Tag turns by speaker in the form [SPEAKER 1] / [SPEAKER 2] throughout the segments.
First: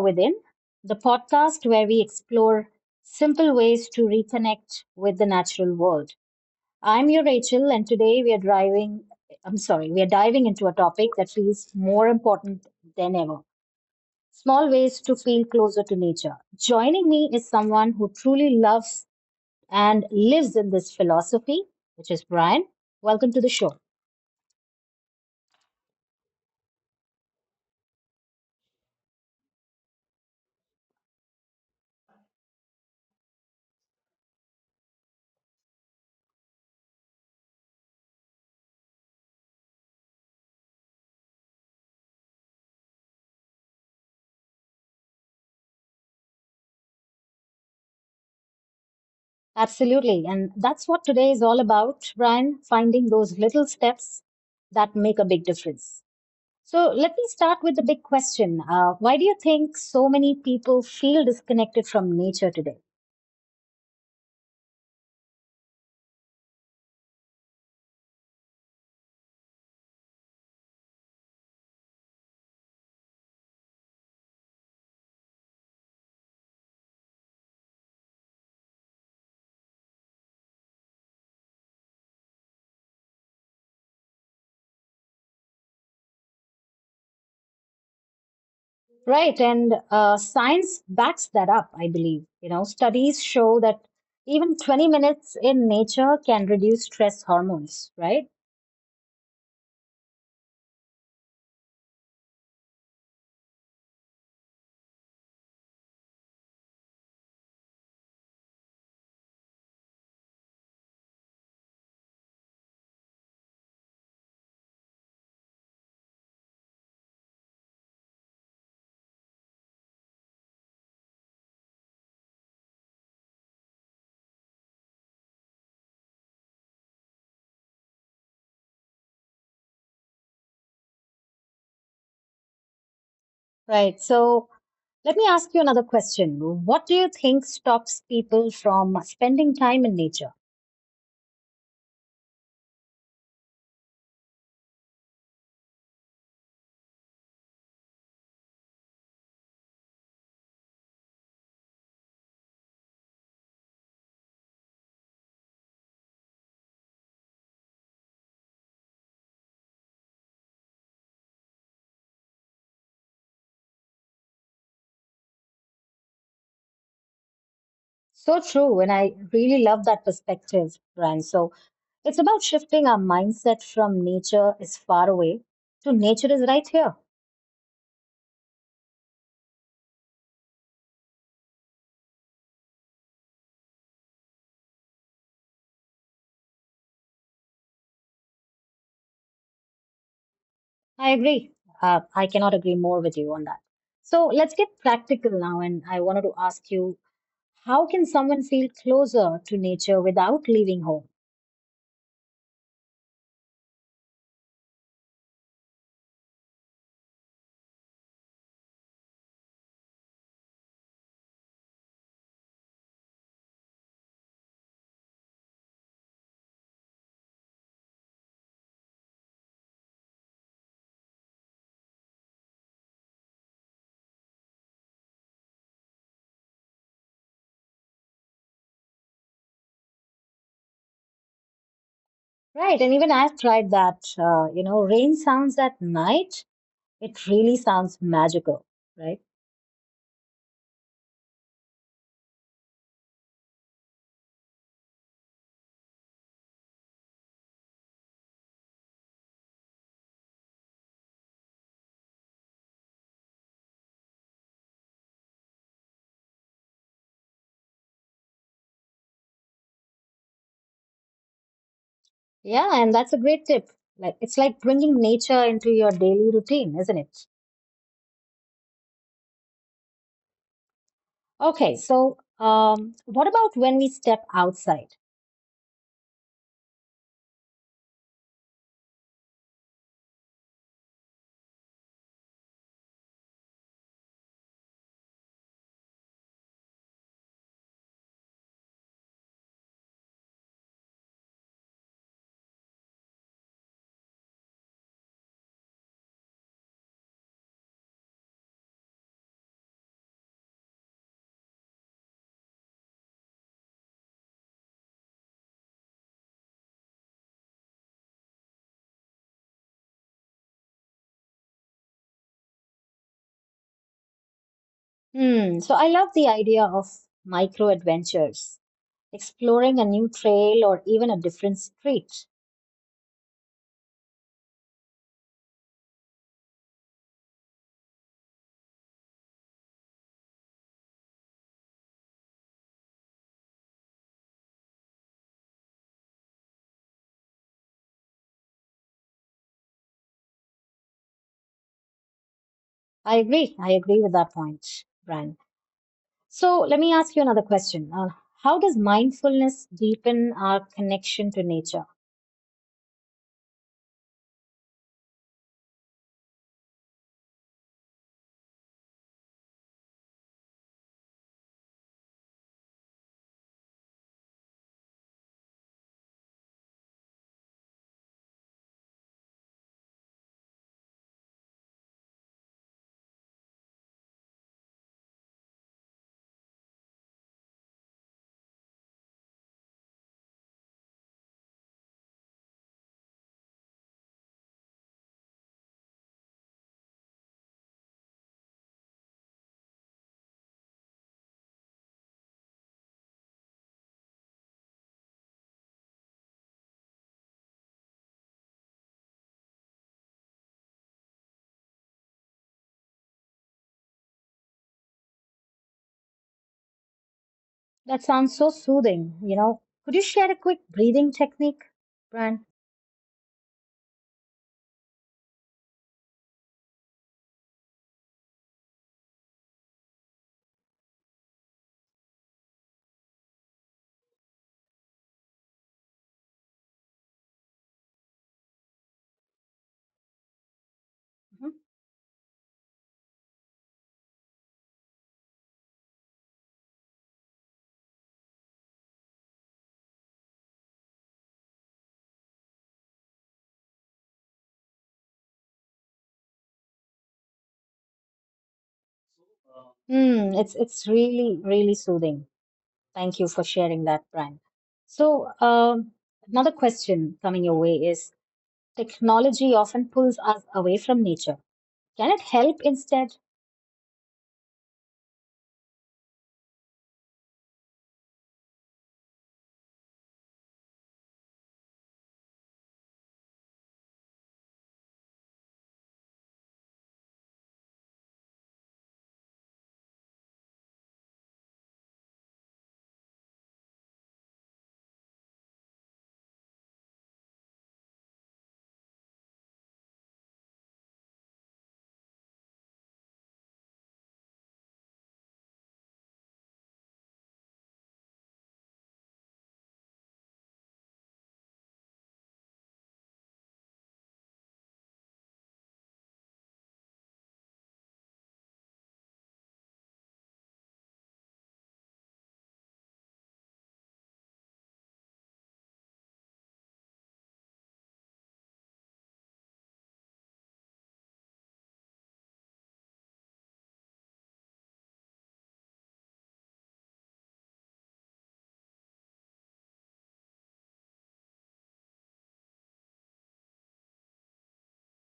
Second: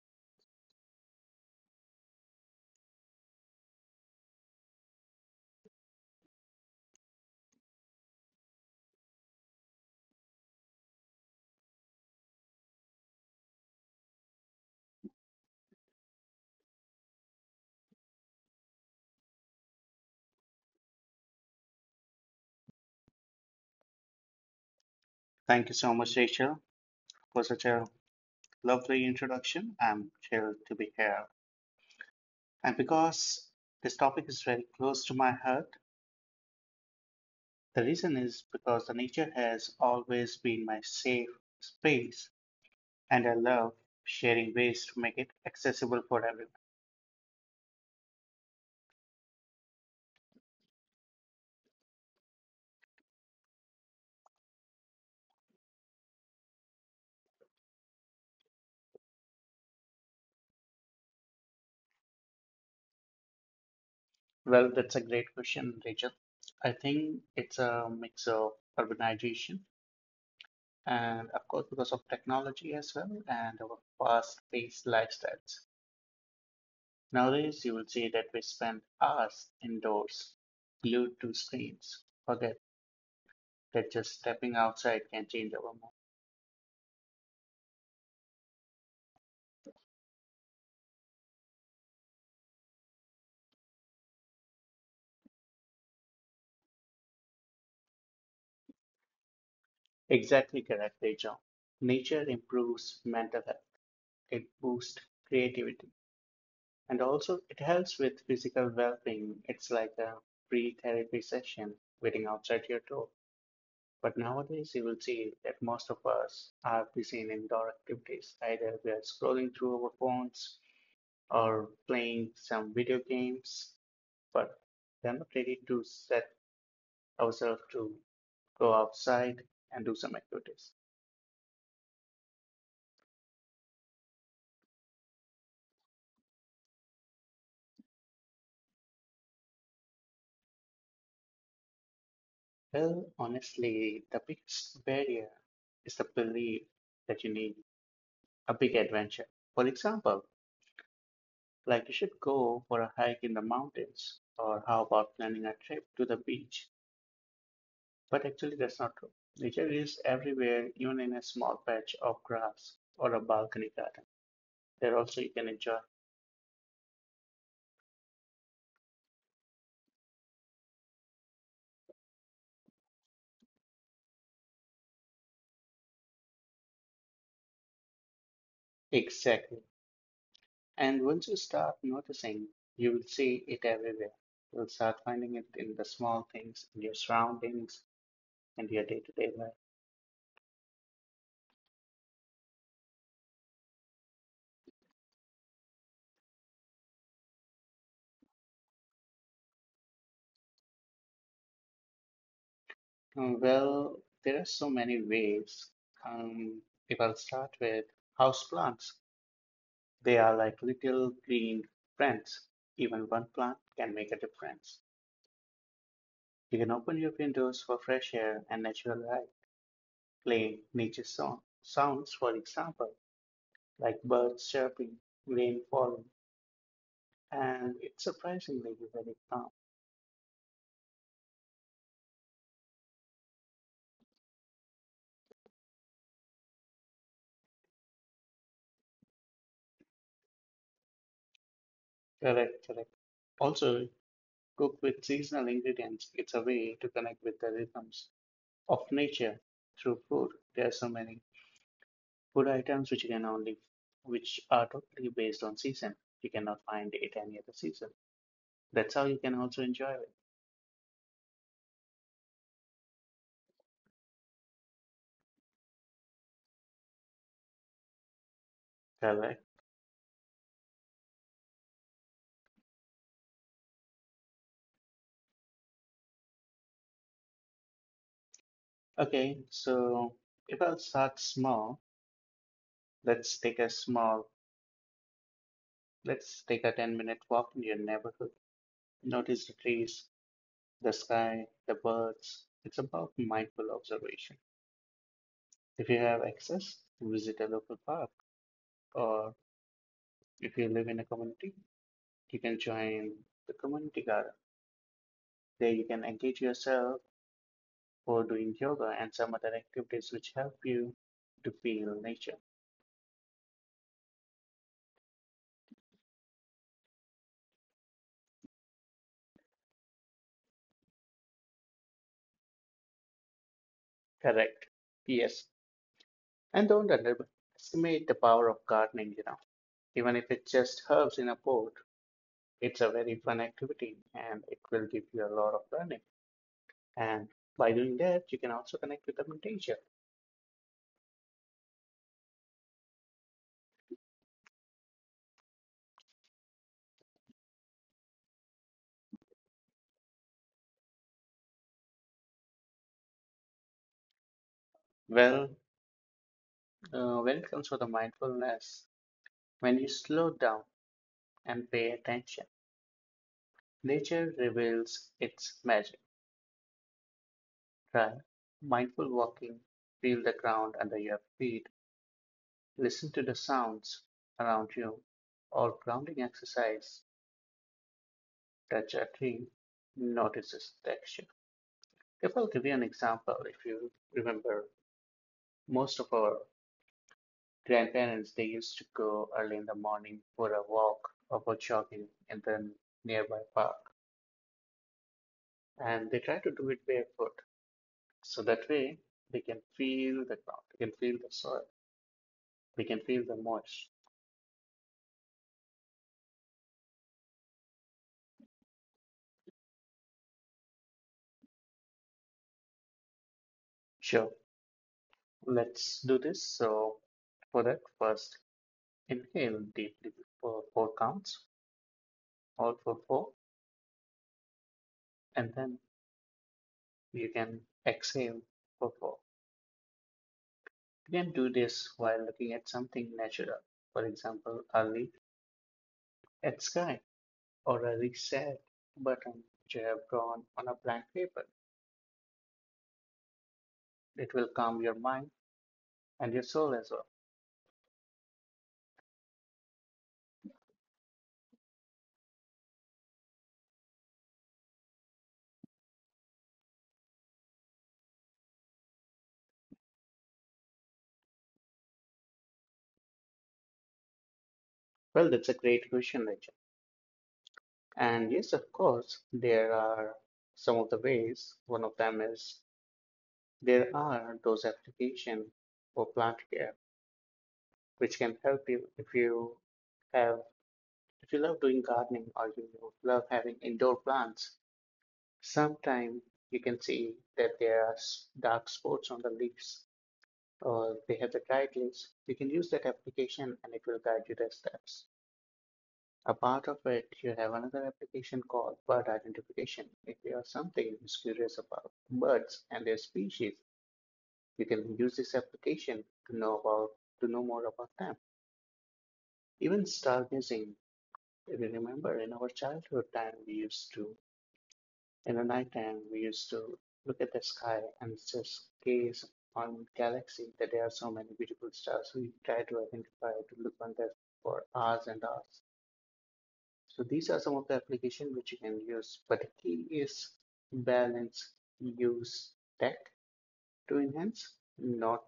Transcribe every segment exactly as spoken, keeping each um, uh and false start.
[SPEAKER 1] Within, the podcast where we explore simple ways to reconnect with the natural world. I'm your Rachel, and today we are driving, I'm sorry, we are diving into a topic that feels more important than ever, small ways to feel closer to nature. Joining me is someone who truly loves and lives in this philosophy, which is Brian. Welcome to the show.
[SPEAKER 2] Thank you so much, Rachel, for such a lovely introduction. I'm thrilled to be here. And because this topic is very close to my heart, the reason is because the nature has always been my safe space, and I love sharing ways to make it accessible for everyone.
[SPEAKER 1] Absolutely. And that's what today is all about, Brian, finding those little steps that make a big difference. So let me start with the big question. Uh, why do you think so many people feel disconnected from nature today?
[SPEAKER 2] Well, that's a great question, Rachel. I think it's a mix of urbanization and, of course, because of technology as well and our fast-paced lifestyles. Nowadays you will see that we spend hours indoors, glued to screens. Forget that just stepping outside can change our mood.
[SPEAKER 1] Right. And uh, science backs that up, I believe. You know, studies show that even twenty minutes in nature can reduce stress hormones, right?
[SPEAKER 2] Exactly correctly, John. Nature improves mental health. It boosts creativity. And also it helps with physical well-being. It's like a free therapy session waiting outside your door. But nowadays you will see that most of us are busy in indoor activities. Either we are scrolling through our phones or playing some video games but we're not ready to set ourselves to go outside and do some activities?
[SPEAKER 1] Right. So let me ask you another question. What do you think stops people from spending time in nature?
[SPEAKER 2] Well, honestly, the biggest barrier is the belief that you need a big adventure. For example, like you should go for a hike in the mountains, or how about planning a trip to the beach? But actually, that's not true. Nature is everywhere, even in a small patch of grass or a balcony garden. There also you can enjoy.
[SPEAKER 1] So true, and I really love that perspective, Brian. So it's about shifting our mindset from nature is far away to nature is right here.
[SPEAKER 2] Exactly. And once you start noticing, you will see it everywhere. You'll start finding it in the small things, in your surroundings, in your day-to-day life.
[SPEAKER 1] I agree. Uh, I cannot agree more with you on that. So let's get practical now, and I wanted to ask you, how can someone feel closer to nature without leaving home?
[SPEAKER 2] Um, well, there are so many ways. Um, if I'll start with houseplants, they are like little green friends. Even one plant can make a difference. You can open your windows for fresh air and natural light. Play nature song, sounds, for example, like birds chirping, rain falling, and it's surprisingly very calm.
[SPEAKER 1] Right, and even I've tried that. Uh, you know, rain sounds at night, it really sounds magical, right?
[SPEAKER 2] Correct, correct. Also, cook with seasonal ingredients. It's a way to connect with the rhythms of nature through food. There are so many food items which you can only, which are totally based on season. You cannot find it any other season. That's how you can also enjoy it.
[SPEAKER 1] Yeah, and that's a great tip. Like it's like bringing nature into your daily routine, isn't it?
[SPEAKER 2] Correct.
[SPEAKER 1] Okay, so um, what about when we step outside?
[SPEAKER 2] Okay, so if I'll start small, let's take a small, let's take a 10 minute walk in your neighborhood. Notice the trees, the sky, the birds. It's about mindful observation. If you have access, visit a local park, or if you live in a community, you can join the community garden. There you can engage yourself for doing yoga and some other activities which help you to feel nature.
[SPEAKER 1] Hmm. So I love the idea of micro adventures, exploring a new trail or even a different street.
[SPEAKER 2] Correct. Yes. And don't underestimate the power of gardening, you know. Even if it's just herbs in a pot, it's a very fun activity and it will give you a lot of learning. And by doing that, you can also connect with the meditation.
[SPEAKER 1] I agree. I agree with that point, Brian. So let me ask you another question. Uh, how does mindfulness deepen our connection to nature?
[SPEAKER 2] Well, uh, when it comes to the mindfulness, when you slow down and pay attention, nature reveals its magic. Try mindful walking, feel the ground under your feet, listen to the sounds around you, or grounding exercise, touch a tree, notice its texture. If I'll give you an example, if you remember, most of our grandparents, they used to go early in the morning for a walk or for jogging in the nearby park, and they try to do it barefoot. So that way they can feel the ground, they can feel the soil, they can feel the moisture.
[SPEAKER 1] That sounds so soothing. You know, could you share a quick breathing technique, Brian?
[SPEAKER 2] Sure, let's do this. So for that, first inhale deeply for four counts, all for four, and then you can exhale for four. You can do
[SPEAKER 1] Mm-hmm.
[SPEAKER 2] this while looking at something natural, for example, a leaf at sky or a reset button which you have drawn on a blank paper. It will calm your mind and your soul as well.
[SPEAKER 1] Hmm, it's it's really really soothing. Thank you for sharing that, Brian. So, um, another question coming your way is, technology often pulls us away from nature. Can it help instead?
[SPEAKER 2] Well, that's a great question, Rachel. And yes, of course, there are some of the ways. One of them is there are those applications for plant care which can help you if you have if you love doing gardening or you love having indoor plants. Sometimes you can see that there are dark spots on the leaves or they have the guide links, you can use that application and it will guide you the steps. A part of it, you have another application called bird identification. If you have something who's curious about birds and their species, you can use this application to know about to know more about them. Even stargazing, if you remember in our childhood time, we used to In the nighttime, we used to look at the sky and just gaze on galaxy that there are so many beautiful stars. We try to identify to look on that for hours and hours. So these are some of the applications which you can use. But the key is balance, use tech to enhance, not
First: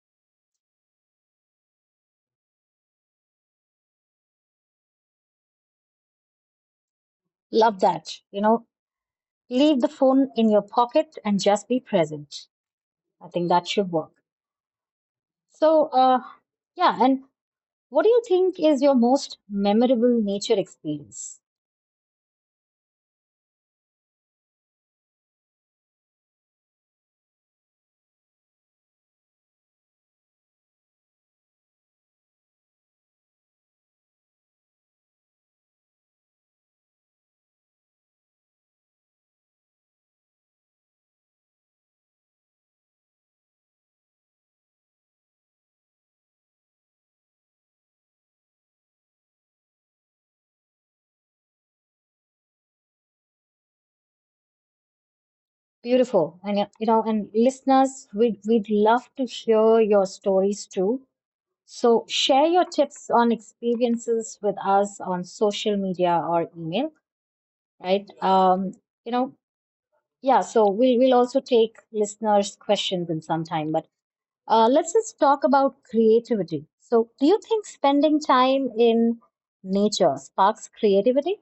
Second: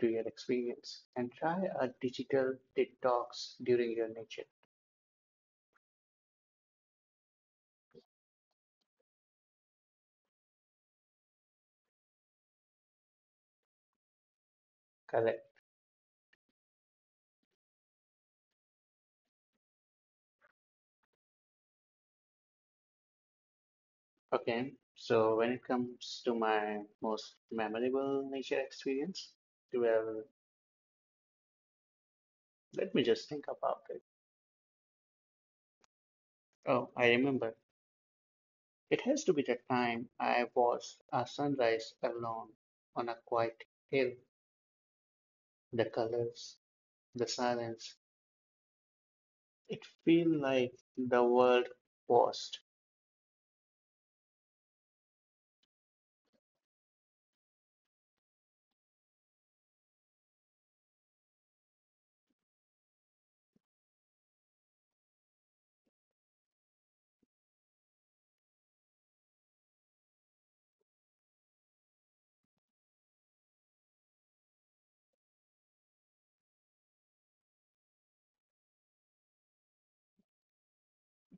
[SPEAKER 2] to your experience, and try a digital detox during your nature.
[SPEAKER 1] Love that. You know, leave the phone in your pocket and just be present. I think that should work.
[SPEAKER 2] Correct.
[SPEAKER 1] So, uh, yeah, and what do you think is your most memorable nature experience?
[SPEAKER 2] Okay, so when it comes to my most memorable nature experience, well, let me just think about it. Oh, I remember. It has to be the time I watched a sunrise alone on a quiet hill. The colors, the silence, it feel like the world paused.
[SPEAKER 1] Beautiful. And, uh, you know, and listeners, we'd, we'd love to hear your stories too. So, share your tips on experiences with us on social media or email, right? Um, you know, yeah, so we'll, we'll also take listeners' questions in some time, but uh, let's just talk about creativity. So, do you think spending time in nature sparks creativity?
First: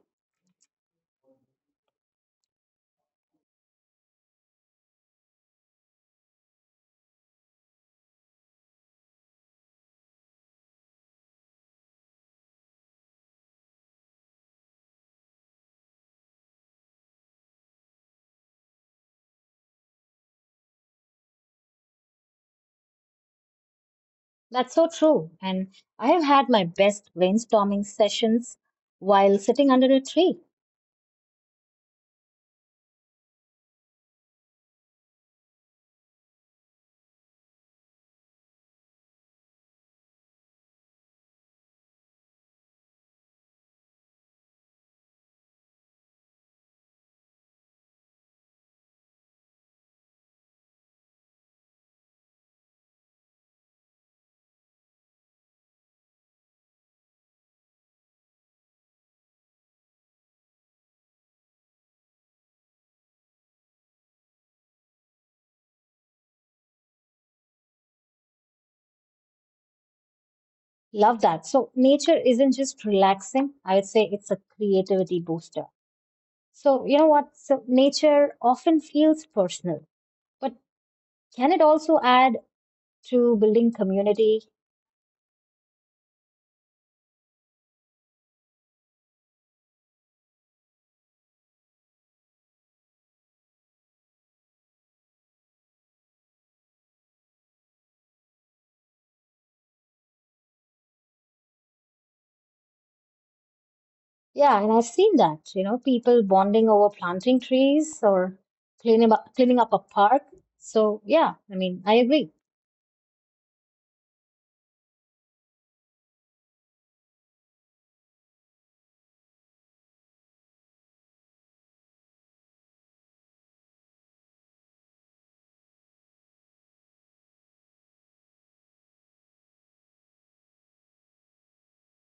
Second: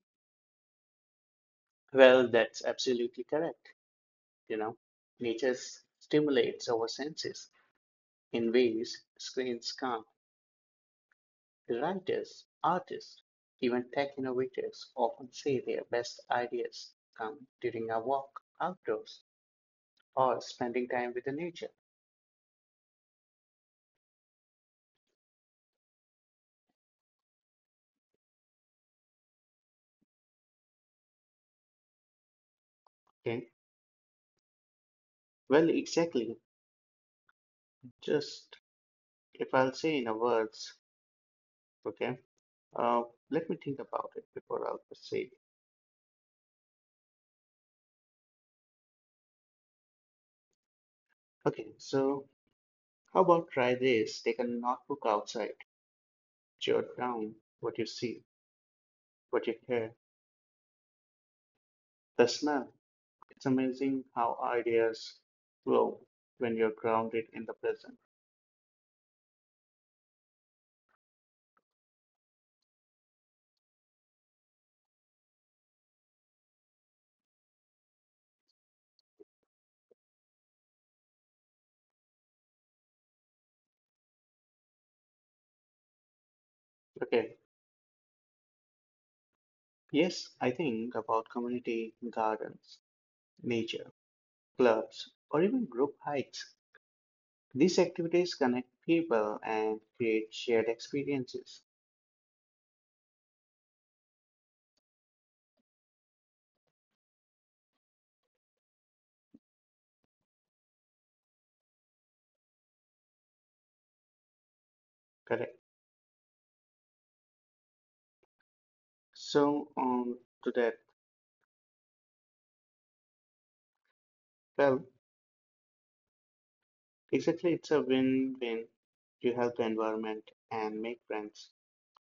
[SPEAKER 2] Well, that's absolutely correct. You know, nature stimulates our senses in ways screens can't. Writers, artists, even tech innovators often say their best ideas come during a walk outdoors or spending time with the nature.
[SPEAKER 1] That's so true. And I have had my best brainstorming sessions while sitting under a tree.
[SPEAKER 2] Okay. Well, exactly. Just if I'll say in a words, okay. Uh, Let me think about it before I'll proceed. Okay. So how about try this? Take a notebook outside, jot down what you see, what you hear, the smell. It's amazing how ideas flow when you're grounded in the present.
[SPEAKER 1] Love that. So, nature isn't just relaxing, I would say it's a creativity booster. So, you know what? So, nature often feels personal, but can it also add to building community?
[SPEAKER 2] Okay. Yes, I think about community gardens, nature, clubs, or even group hikes. These activities connect people and create shared experiences.
[SPEAKER 1] Yeah, and I've seen that, you know, people bonding over planting trees or cleaning up, cleaning up a park. So, yeah, I mean, I agree.
[SPEAKER 2] Correct. So, on to that, well, exactly, it's a win-win. You help the environment and make friends.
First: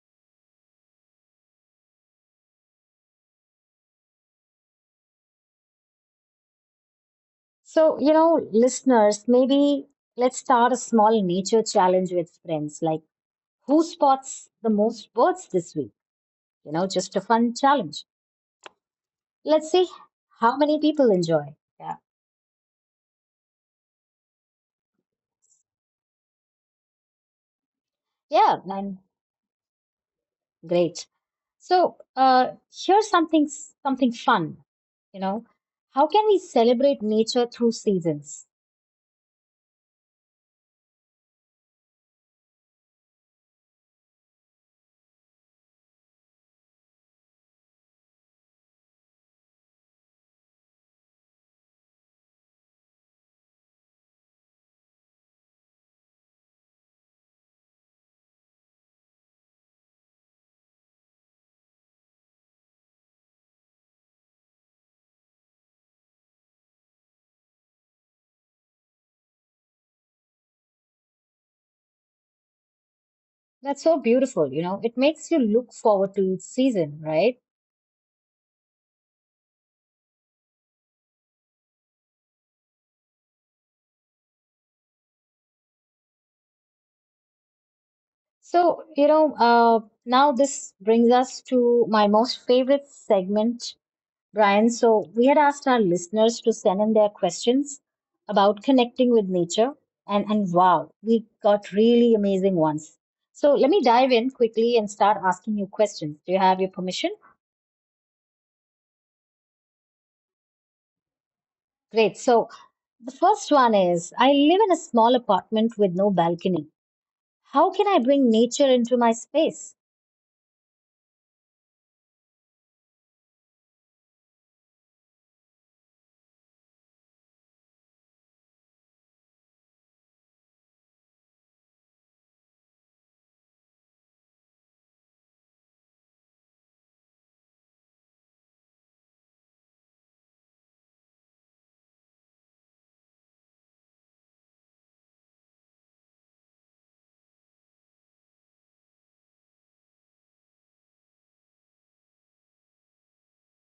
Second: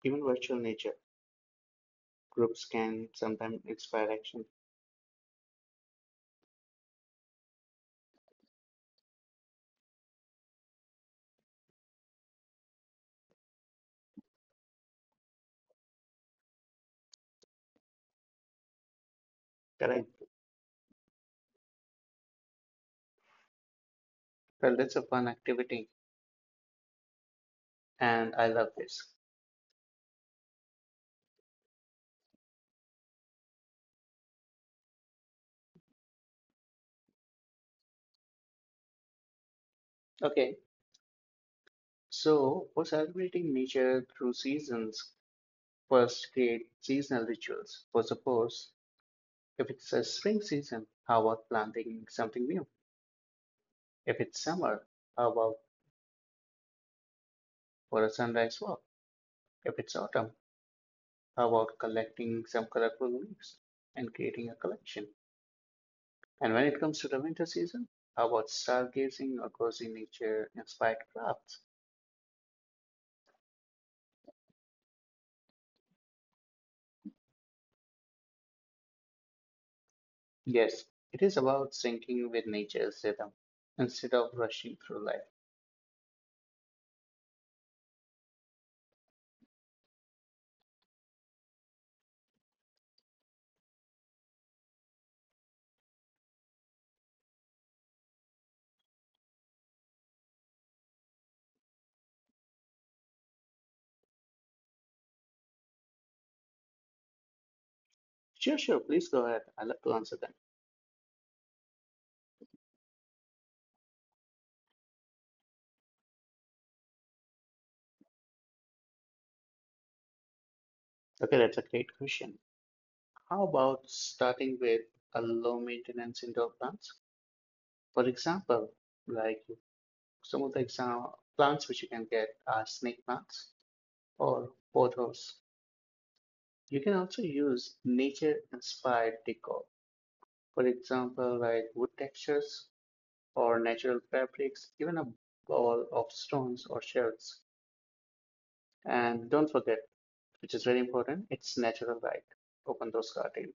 [SPEAKER 2] Even virtual nature groups can sometimes inspire action.
[SPEAKER 1] So, you know, listeners, maybe let's start a small nature challenge with friends, like who spots the most birds this week? You know, just a fun challenge. Let's see
[SPEAKER 2] Correct.
[SPEAKER 1] how many people enjoy. Yeah.
[SPEAKER 2] Well, that's a fun activity, and I
[SPEAKER 1] Yeah,
[SPEAKER 2] love
[SPEAKER 1] and
[SPEAKER 2] this.
[SPEAKER 1] great. So uh, here's something something fun, you know. How can we celebrate nature through seasons?
[SPEAKER 2] Okay. So, for celebrating nature through seasons, first, create seasonal rituals. For suppose, if it's a spring season, how about planting something new? If it's summer, how about for a sunrise walk? If it's autumn, how about collecting some colorful leaves and creating a collection? And when it comes to the winter season, how about stargazing or cozy nature inspired crafts?
[SPEAKER 1] That's so beautiful, you know. It makes you look forward to each season, right?
[SPEAKER 2] Yes, it is about syncing with nature's rhythm instead of rushing through life.
[SPEAKER 1] So you know, uh, now this brings us to my most favorite segment, Brian. So we had asked our listeners to send in their questions about connecting with nature, and and wow, we got really amazing ones. So let me dive in quickly and start asking you questions. Do you have your permission?
[SPEAKER 2] Sure, sure, please go ahead. I love to answer them.
[SPEAKER 1] Great. So the first one is, I live in a small apartment with no balcony. How can I bring nature into my space?
[SPEAKER 2] Okay, that's a great question. How about starting with a low maintenance indoor plants? For example, like some of the exam plants which you can get are snake plants or pothos. You can also use nature inspired decor. For example, like wood textures or natural fabrics, even a ball of stones or shells. And don't forget, which is very important, it's natural light. Open those curtains.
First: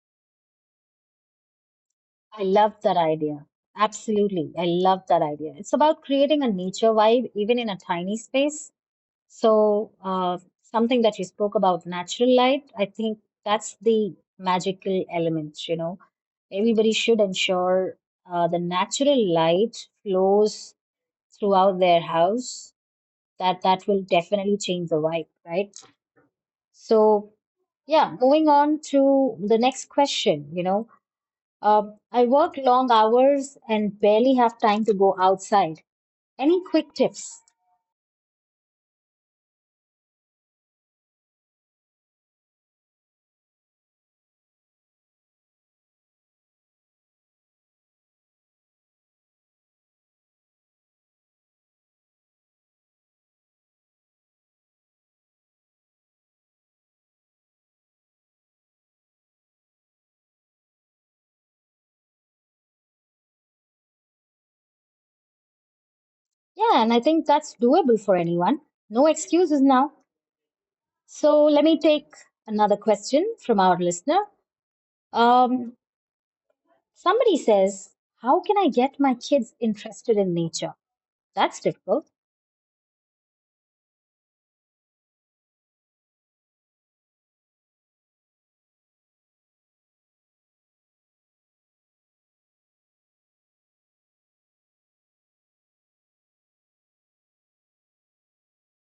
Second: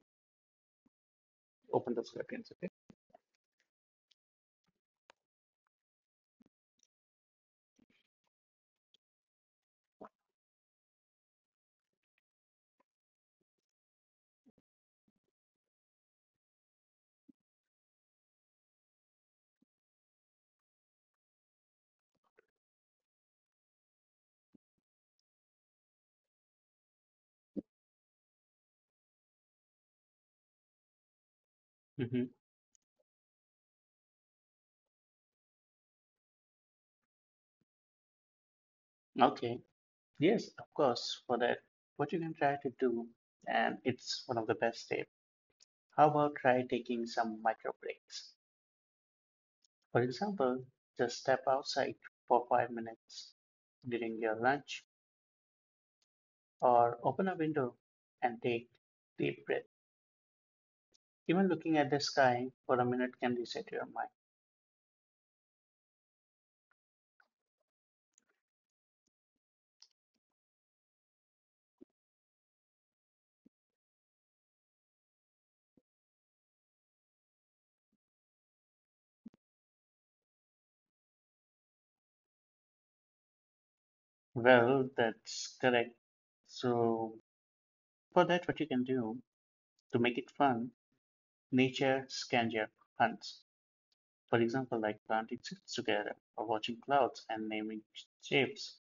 [SPEAKER 2] Open those
[SPEAKER 1] I
[SPEAKER 2] curtains,
[SPEAKER 1] love that idea. Absolutely. I love that idea. It's about creating a nature vibe even in a tiny space. So, uh, something that you spoke about, natural light, I think that's the magical element, you know. Everybody should ensure uh, the natural light flows throughout their house. That that will definitely change the vibe, right? So, yeah, moving on to the next question, you know,
[SPEAKER 2] okay?
[SPEAKER 1] um,
[SPEAKER 2] Hmm.
[SPEAKER 1] I work long hours and barely have time to go outside. Any quick tips?
[SPEAKER 2] Okay. Yes, of course, for that. What you can try to do, and it's one of the best tips. How about try taking some micro breaks? For example, just step outside for five minutes during your lunch or open a window and take deep breath. Even looking at the sky for a minute can reset your mind.
[SPEAKER 1] Yeah, and I think that's doable for anyone. No excuses now. So, let me take another question from our listener. Um, somebody says, how can I get my kids interested in nature? That's difficult.
[SPEAKER 2] Well, that's correct. So for that, what you can do to make it fun, nature scavenger hunts. For example, like planting seeds together or watching clouds and naming shapes.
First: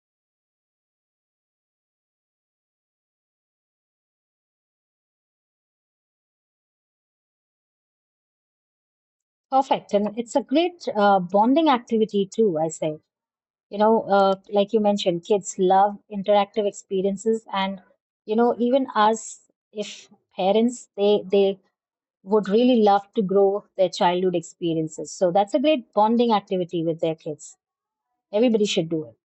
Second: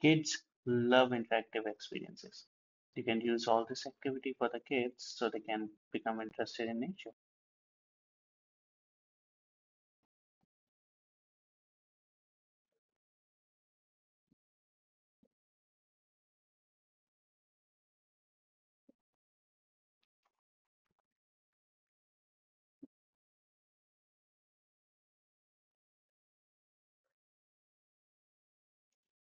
[SPEAKER 2] Kids love interactive experiences. You can use all this activity for the kids so they can become interested in nature.
[SPEAKER 1] Perfect. And it's a great uh, bonding activity, too, I say. You know, uh, like you mentioned, kids love interactive experiences, and you know, even us, if parents, they they would really love to grow their childhood experiences. So that's a great bonding activity with their kids. Everybody should do it.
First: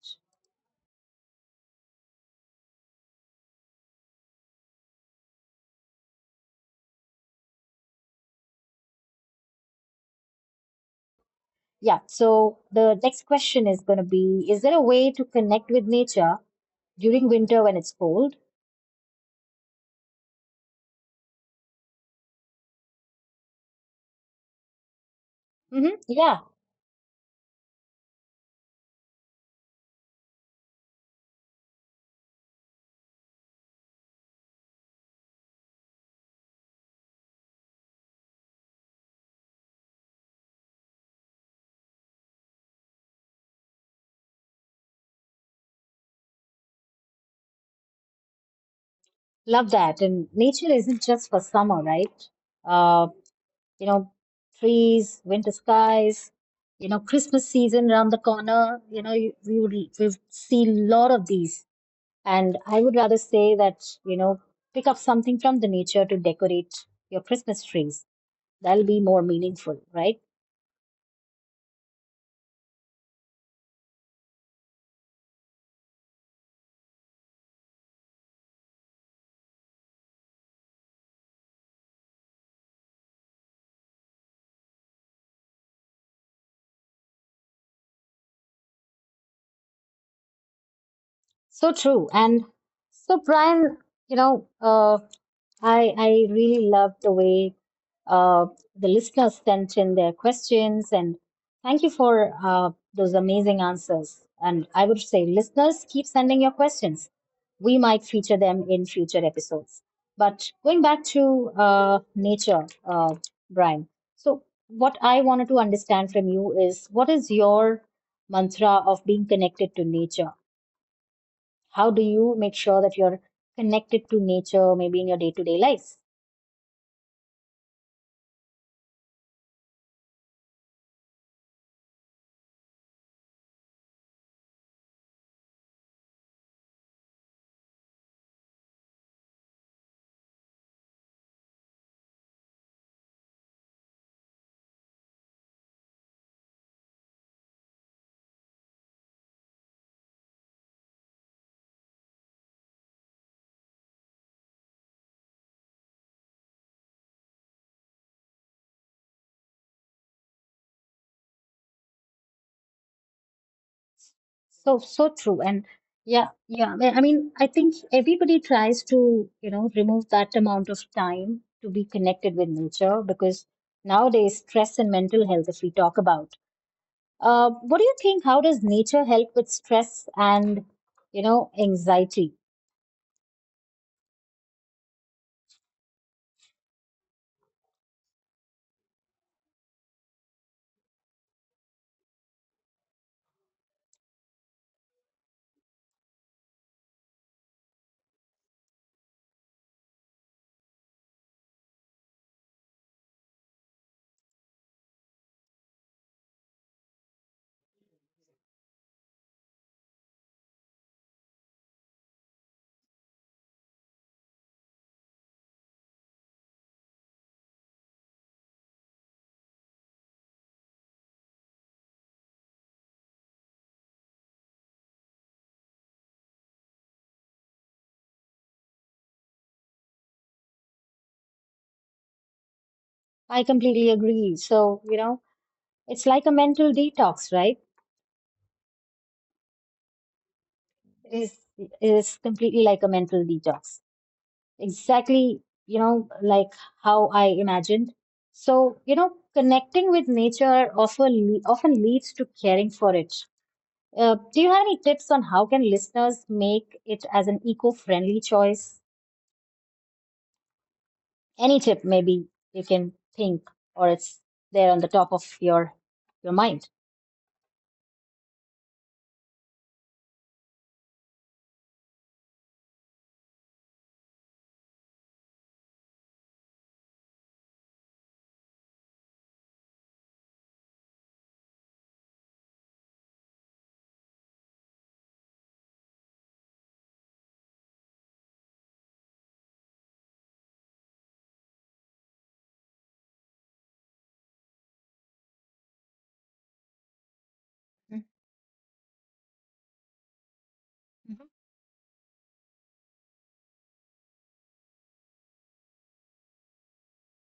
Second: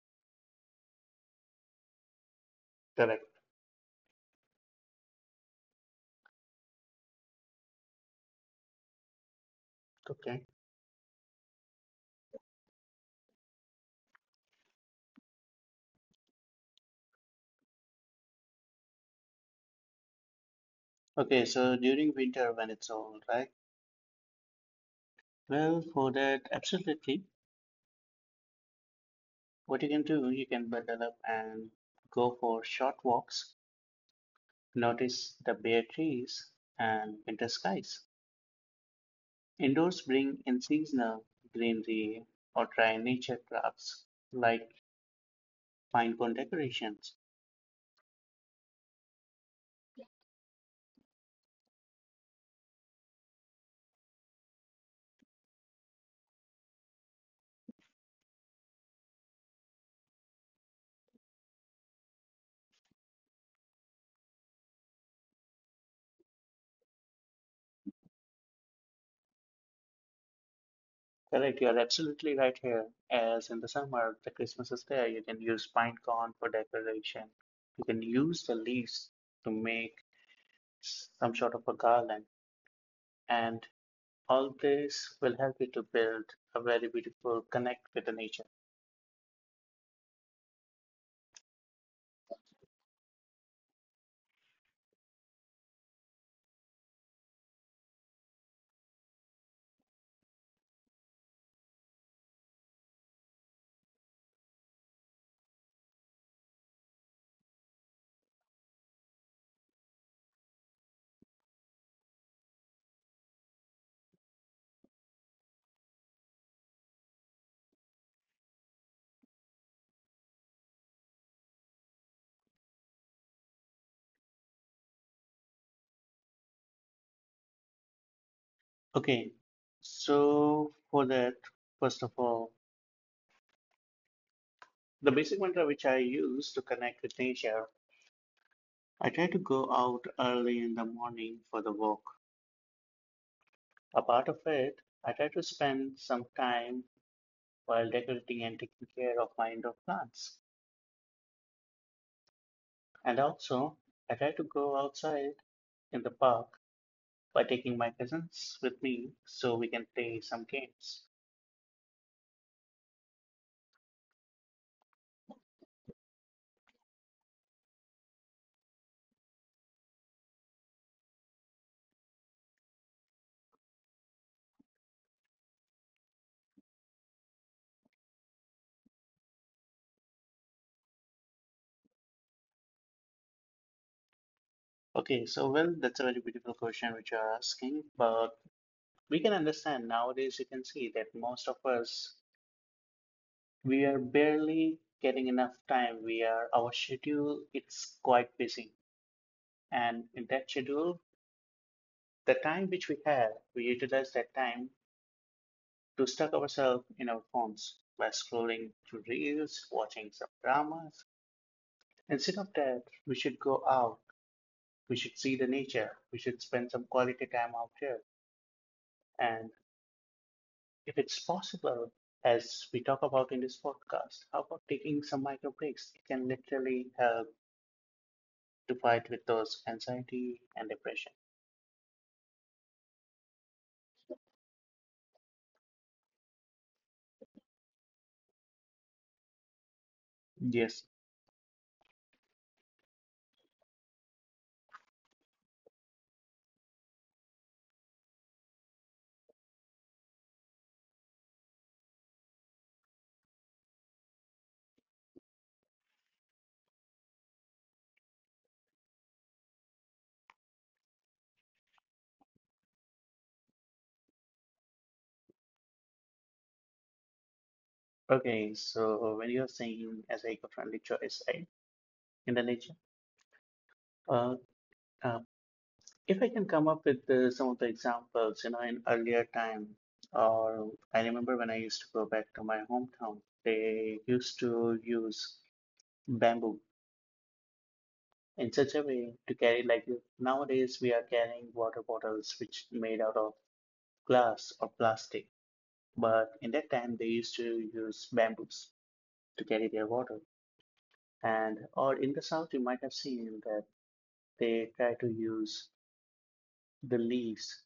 [SPEAKER 2] Correct. Okay.
[SPEAKER 1] Yeah. So the next question is going to be: is there a way to connect with nature during winter when it's cold?
[SPEAKER 2] Okay, so during winter when it's old, right? Well,
[SPEAKER 1] hmm
[SPEAKER 2] for
[SPEAKER 1] Yeah,
[SPEAKER 2] that, absolutely. What you can do, you can bundle up and go for short walks, notice the bare trees and winter skies. Indoors bring in seasonal greenery or try nature crafts like pine cone decorations.
[SPEAKER 1] love that. And nature isn't just for summer, right? Uh, you know, trees, winter skies, you know, Christmas season around the corner, you know, you, we would we see a lot of these. And I would rather say that, you know, pick up something from the nature to decorate your Christmas trees. That'll be more meaningful, right?
[SPEAKER 2] Correct, you're absolutely right here. As in the summer, the Christmas is there, you can use pine cone for decoration. You can use the leaves to make some sort of a garland. And all this will help you to build a very beautiful connect with the nature.
[SPEAKER 1] So true. And so, Brian, you know, uh, I I really love the way uh, the listeners sent in their questions, and thank you for uh, those amazing answers. And I would say, listeners, keep sending your questions. We might feature them in future episodes. But going back to uh, nature, uh, Brian. So what I wanted to understand from you is, what is your mantra of being connected to nature? How do you make sure that you're connected to nature, maybe in your day-to-day lives?
[SPEAKER 2] Okay, so for that, first of all, the basic mantra which I use to connect with nature I try to go out early in the morning for the walk. A part of it, I try to spend some time while decorating and taking care of my indoor plants. And also, I try to go outside in the park by taking my cousins with me so we can play some games.
[SPEAKER 1] So, so true. And yeah, yeah. I mean, I mean, I think everybody tries to, you know, remove that amount of time to be connected with nature because nowadays stress and mental health, if we talk about, uh, what do you think? How does nature help with stress and, you know, anxiety?
[SPEAKER 2] Okay, so well, that's a very beautiful question which you're asking, but we can understand nowadays you can see that most of us we are barely getting enough time. We are our schedule it's quite busy. And in that schedule, the time which we have, we utilize that time to stuck ourselves in our phones by scrolling through reels, watching some dramas. Instead of that, we should go out, we should see the nature, we should spend some quality time out here. And if it's possible, as we talk about in this podcast, how about taking some micro breaks? It can literally help to fight with those anxiety and depression.
[SPEAKER 1] I completely agree. So, you know, it's like a mental detox, right?
[SPEAKER 2] Yes.
[SPEAKER 1] It is it is completely like a mental detox. Exactly, you know, like how I imagined. So, you know, connecting with nature often often leads to caring for it. Uh, do you have any tips on how can listeners make it as an eco-friendly choice? Any tip maybe you can think or it's there on the top of your your mind.
[SPEAKER 2] Okay, so when you're saying as an eco-friendly choice, I Indonesia. Uh, uh, if I can come up with uh, some of the examples, you know, in earlier time, or I remember when I used to go back to my hometown, they used to use bamboo in such a way to carry, like nowadays we are carrying water bottles which made out of glass or plastic, but in that time they used to use bamboos to carry their water. And or in the south, you might have seen that they try to use the leaves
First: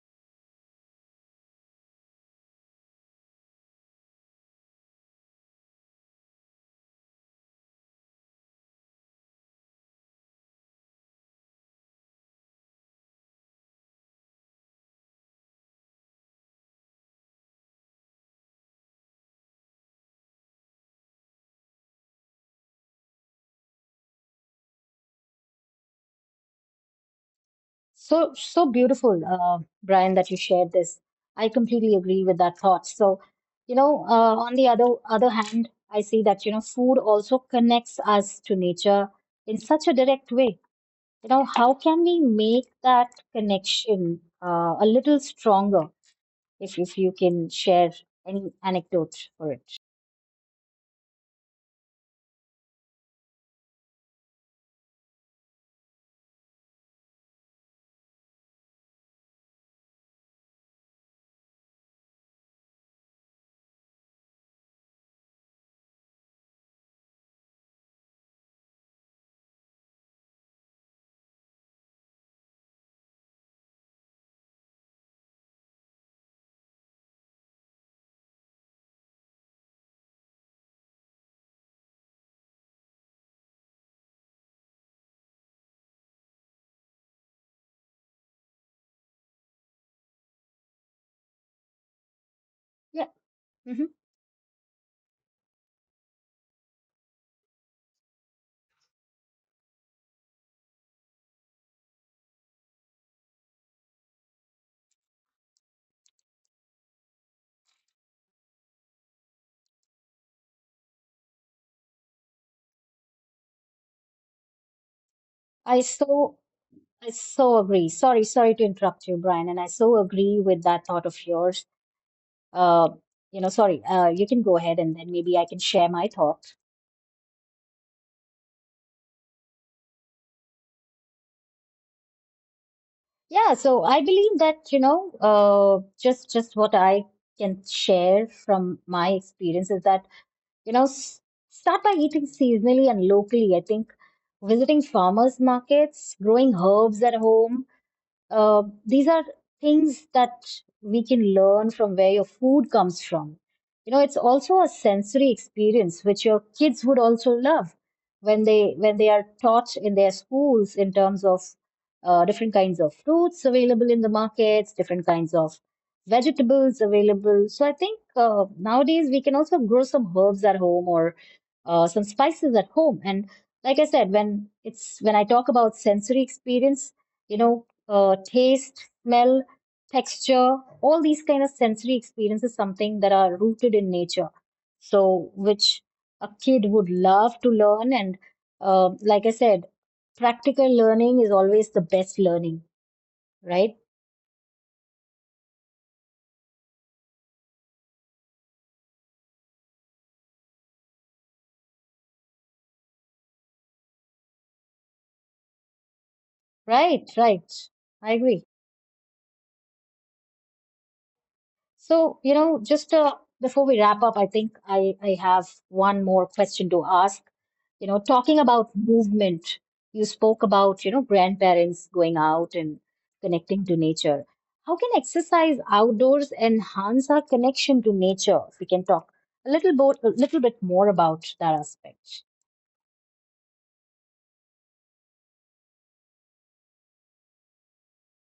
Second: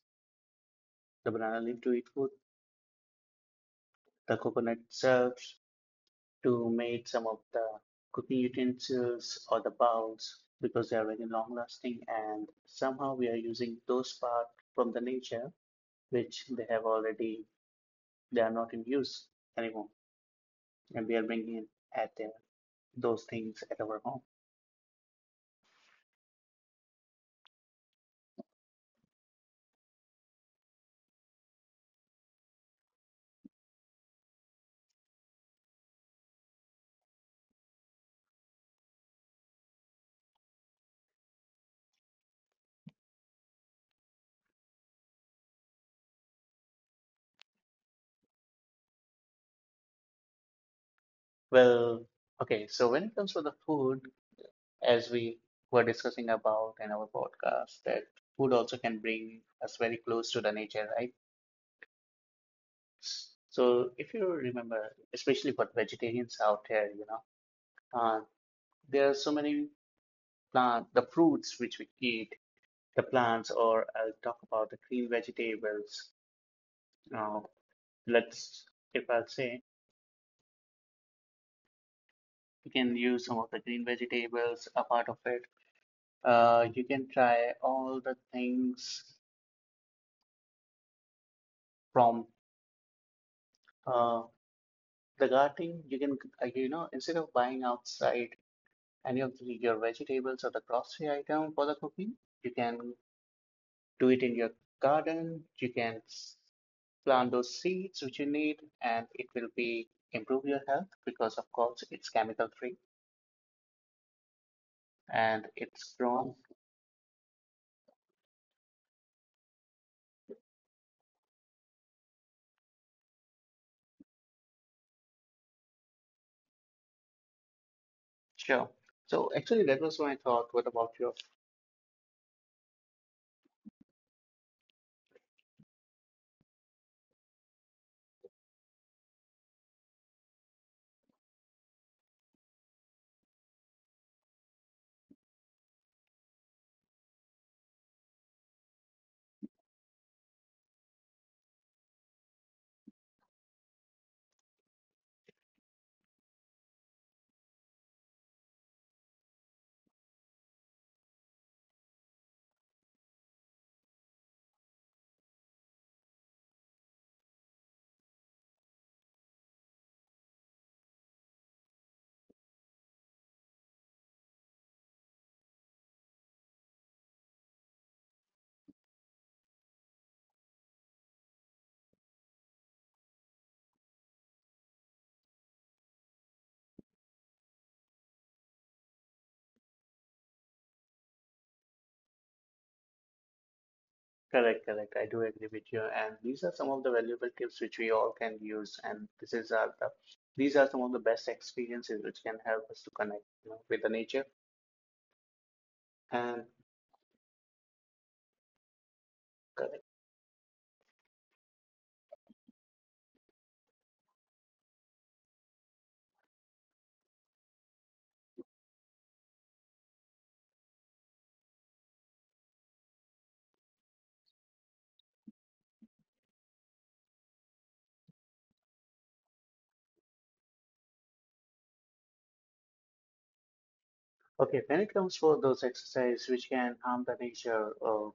[SPEAKER 2] the banana leaf to eat food the coconut serves to make some of the cooking utensils or the bowls because they are very long lasting and somehow we are using those parts from the nature which they have already they are not in use anymore and we are bringing in at their, those things at our home.
[SPEAKER 1] So, so beautiful, uh, Brian, that you shared this. I completely agree with that thought. So, you know, uh, on the other other hand, I see that, you know, food also connects us to nature in such a direct way. You know, how can we make that connection uh, a little stronger if if you can share any anecdote for it?
[SPEAKER 2] Well, okay, so when it comes to the food, as we were discussing about in our podcast, that food also can bring us very close to the nature, right? So if you remember, especially for vegetarians out there, you know, uh, there are so many plant, the fruits which we eat, the plants, or I'll talk about the green vegetables. Uh, let's, if I'll say, you can use some of the green vegetables, a part of it. Uh, you can try all the things from
[SPEAKER 1] Yeah, hmm.
[SPEAKER 2] uh, the gardening. You can, uh, you know, instead of buying outside any of the, your vegetables or the grocery item for the cooking, you can do it in your garden. You can plant those seeds which you need, and it will be improve your health because, of course, it's chemical free and
[SPEAKER 1] I
[SPEAKER 2] it's
[SPEAKER 1] so
[SPEAKER 2] grown.
[SPEAKER 1] I so agree. Sorry, sorry to interrupt you, Brian, and I so agree with that thought of yours. Uh, you know, sorry, uh, you can go ahead and then maybe I can share my thoughts.
[SPEAKER 2] Sure. So actually, that was my thought. What about your?
[SPEAKER 1] Yeah, so I believe that, you know, uh, just just what I can share from my experience is that, you know, s start by eating seasonally and locally. I think visiting farmers markets, growing herbs at home, Uh, these are things that we can learn from where your food comes from. You know, it's also a sensory experience which your kids would also love when they when they are taught in their schools in terms of uh, different kinds of fruits available in the markets, different kinds of vegetables available. So I think uh, nowadays we can also grow some herbs at home or uh, some spices at home. And like I said, when it's when I talk about sensory experience, you know, uh, taste, smell, texture, all these kind of sensory experiences, something that are rooted in nature. So, which a kid would love to learn. And uh, like I said, practical learning is always the best learning, right?
[SPEAKER 2] Correct, correct. I do agree with you. And these are some of the valuable tips which we all can use. And this is our, the, these are some of the best experiences which can help us to connect, you know, with the nature. And
[SPEAKER 1] Right, right. I agree.
[SPEAKER 2] correct.
[SPEAKER 1] So, you know, just uh, before we wrap up, I think I, I have one more question to ask. You know, talking about movement, you spoke about, you know, grandparents going out and connecting to nature. How can exercise outdoors enhance our connection to nature? If we can talk a little bit, a little bit more about that aspect.
[SPEAKER 2] Okay, when it comes for those exercises which can harm the nature, uh,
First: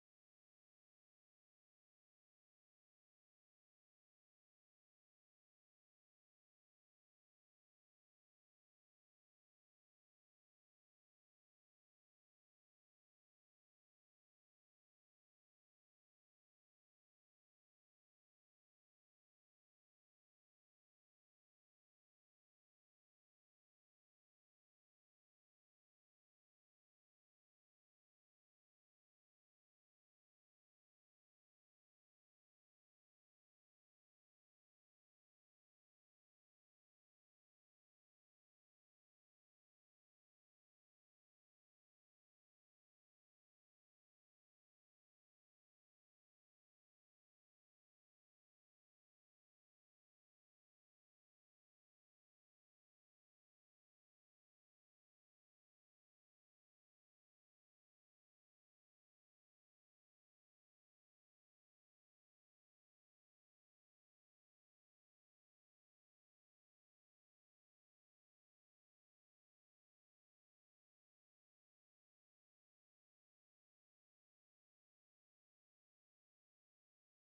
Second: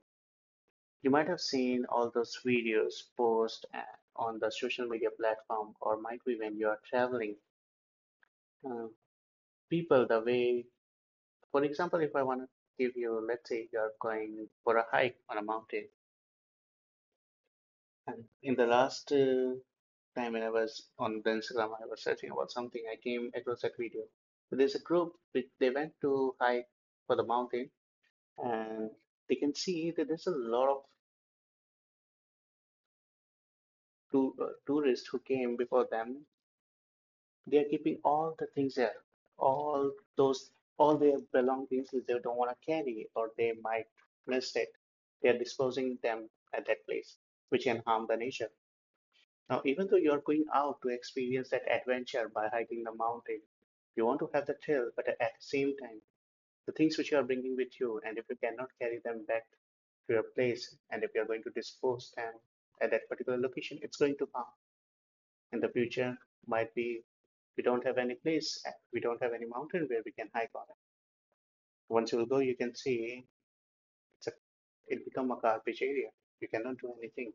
[SPEAKER 2] you might have seen all those videos post on the social media platform, or might be when you are traveling. Uh, people, the way, for example, if I want to give you, let's say you are going for a hike on a mountain, and in the last uh, time when I was on the Instagram, I was searching about something, I came across that video. So there's a group which they went to hike for the mountain, and they can see that there's a lot of tou- uh, tourists who came before them. They're keeping all the things there, all those, all their belongings that they don't want to carry or they might miss it. They're disposing them at that place, which can harm the nature. Now, even though you're going out to experience that adventure by hiking the mountain, you want to have the thrill, but at the same time, the things which you are bringing with you, and if you cannot carry them back to your place, and if you are going to dispose them at that particular location, it's going to harm in the future. Might be we don't have any place, uh, we don't have any mountain where we can hike on it. Once you go, you can see it's a, it become a garbage area. You cannot do anything.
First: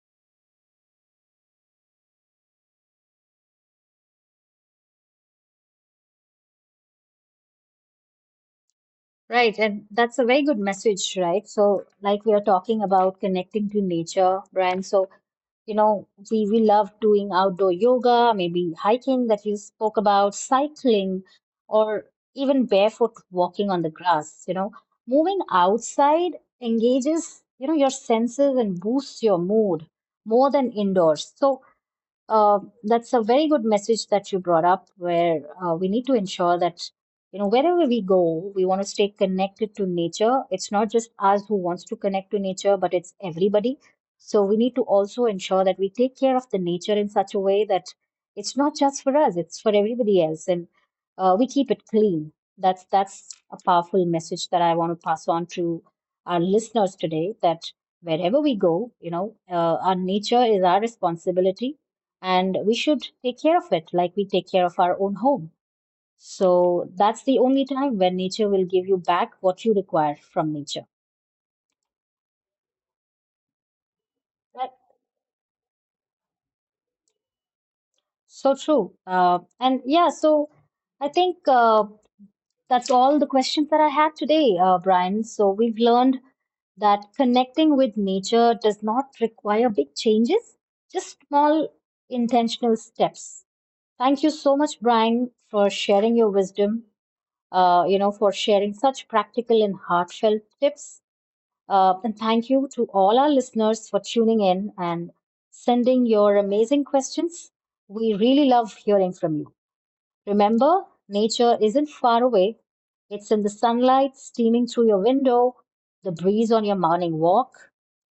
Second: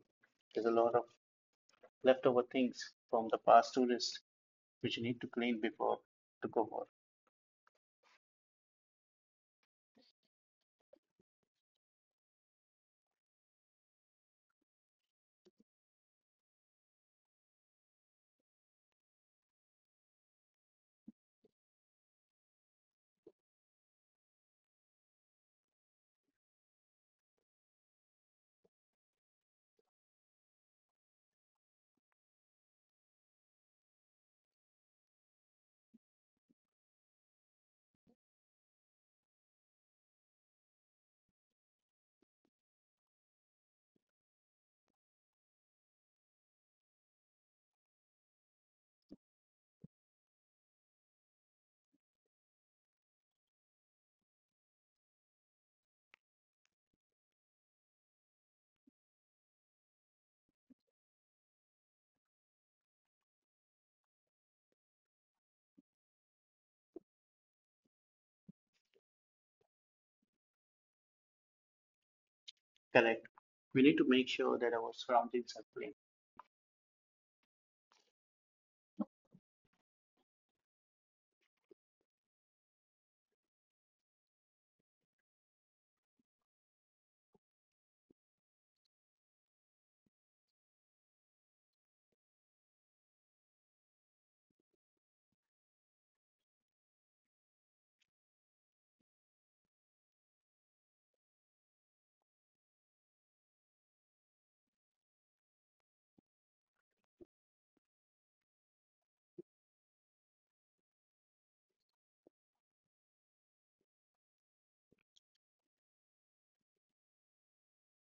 [SPEAKER 2] There's a lot of leftover things from the past tourists which you need to clean before to go for.
[SPEAKER 1] Right, and that's a very good message, right? So, like we are talking about connecting to nature, Brian. So, you know, we, we love doing outdoor yoga, maybe hiking that you spoke about, cycling, or even barefoot walking on the grass. You know, moving outside engages, you know, your senses and boosts your mood more than indoors. So, uh, that's a very good message that you brought up, where uh, we need to ensure that, you know, wherever we go, we want to stay connected to nature. It's not just us who wants to connect to nature, but it's everybody. So we need to also ensure that we take care of the nature in such a way that it's not just for us, it's for everybody else, and uh, we keep it clean. That's that's a powerful message that I want to pass on to our listeners today. That wherever we go, you know, uh, our nature is our responsibility and we should take care of it like we take care of our own home. So that's the only time when nature will give you back what you require from nature.
[SPEAKER 2] Correct. We need to make sure that
[SPEAKER 1] That's
[SPEAKER 2] our surroundings are clean.
[SPEAKER 1] so true. Uh, and yeah, so I think uh, that's all the questions that I had today, uh, Brian. So we've learned that connecting with nature does not require big changes, just small intentional steps. Thank you so much, Brian, for sharing your wisdom, uh, you know, for sharing such practical and heartfelt tips. Uh, and thank you to all our listeners for tuning in and sending your amazing questions. We really love hearing from you. Remember, nature isn't far away. It's in the sunlight steaming through your window, the breeze on your morning walk,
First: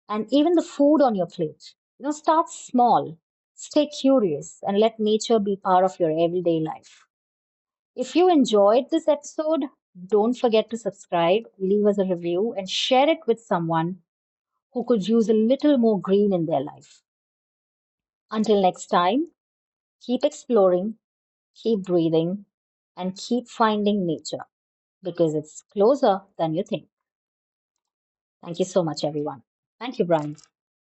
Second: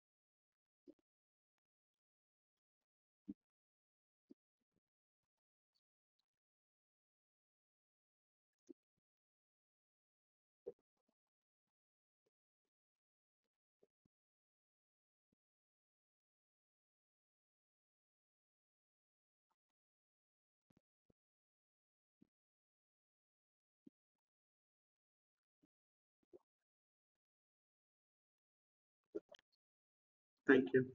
[SPEAKER 1] and even the food on your plate. You know, start small, stay curious, and let nature be part of your everyday life. If you enjoyed this episode, don't forget to subscribe, leave us a review, and share it with someone who could use a little more green in their life. Until next time, keep exploring, keep breathing, and keep finding nature because it's closer than you think. Thank you so much, everyone. Thank you, Brian.
[SPEAKER 2] Thank you.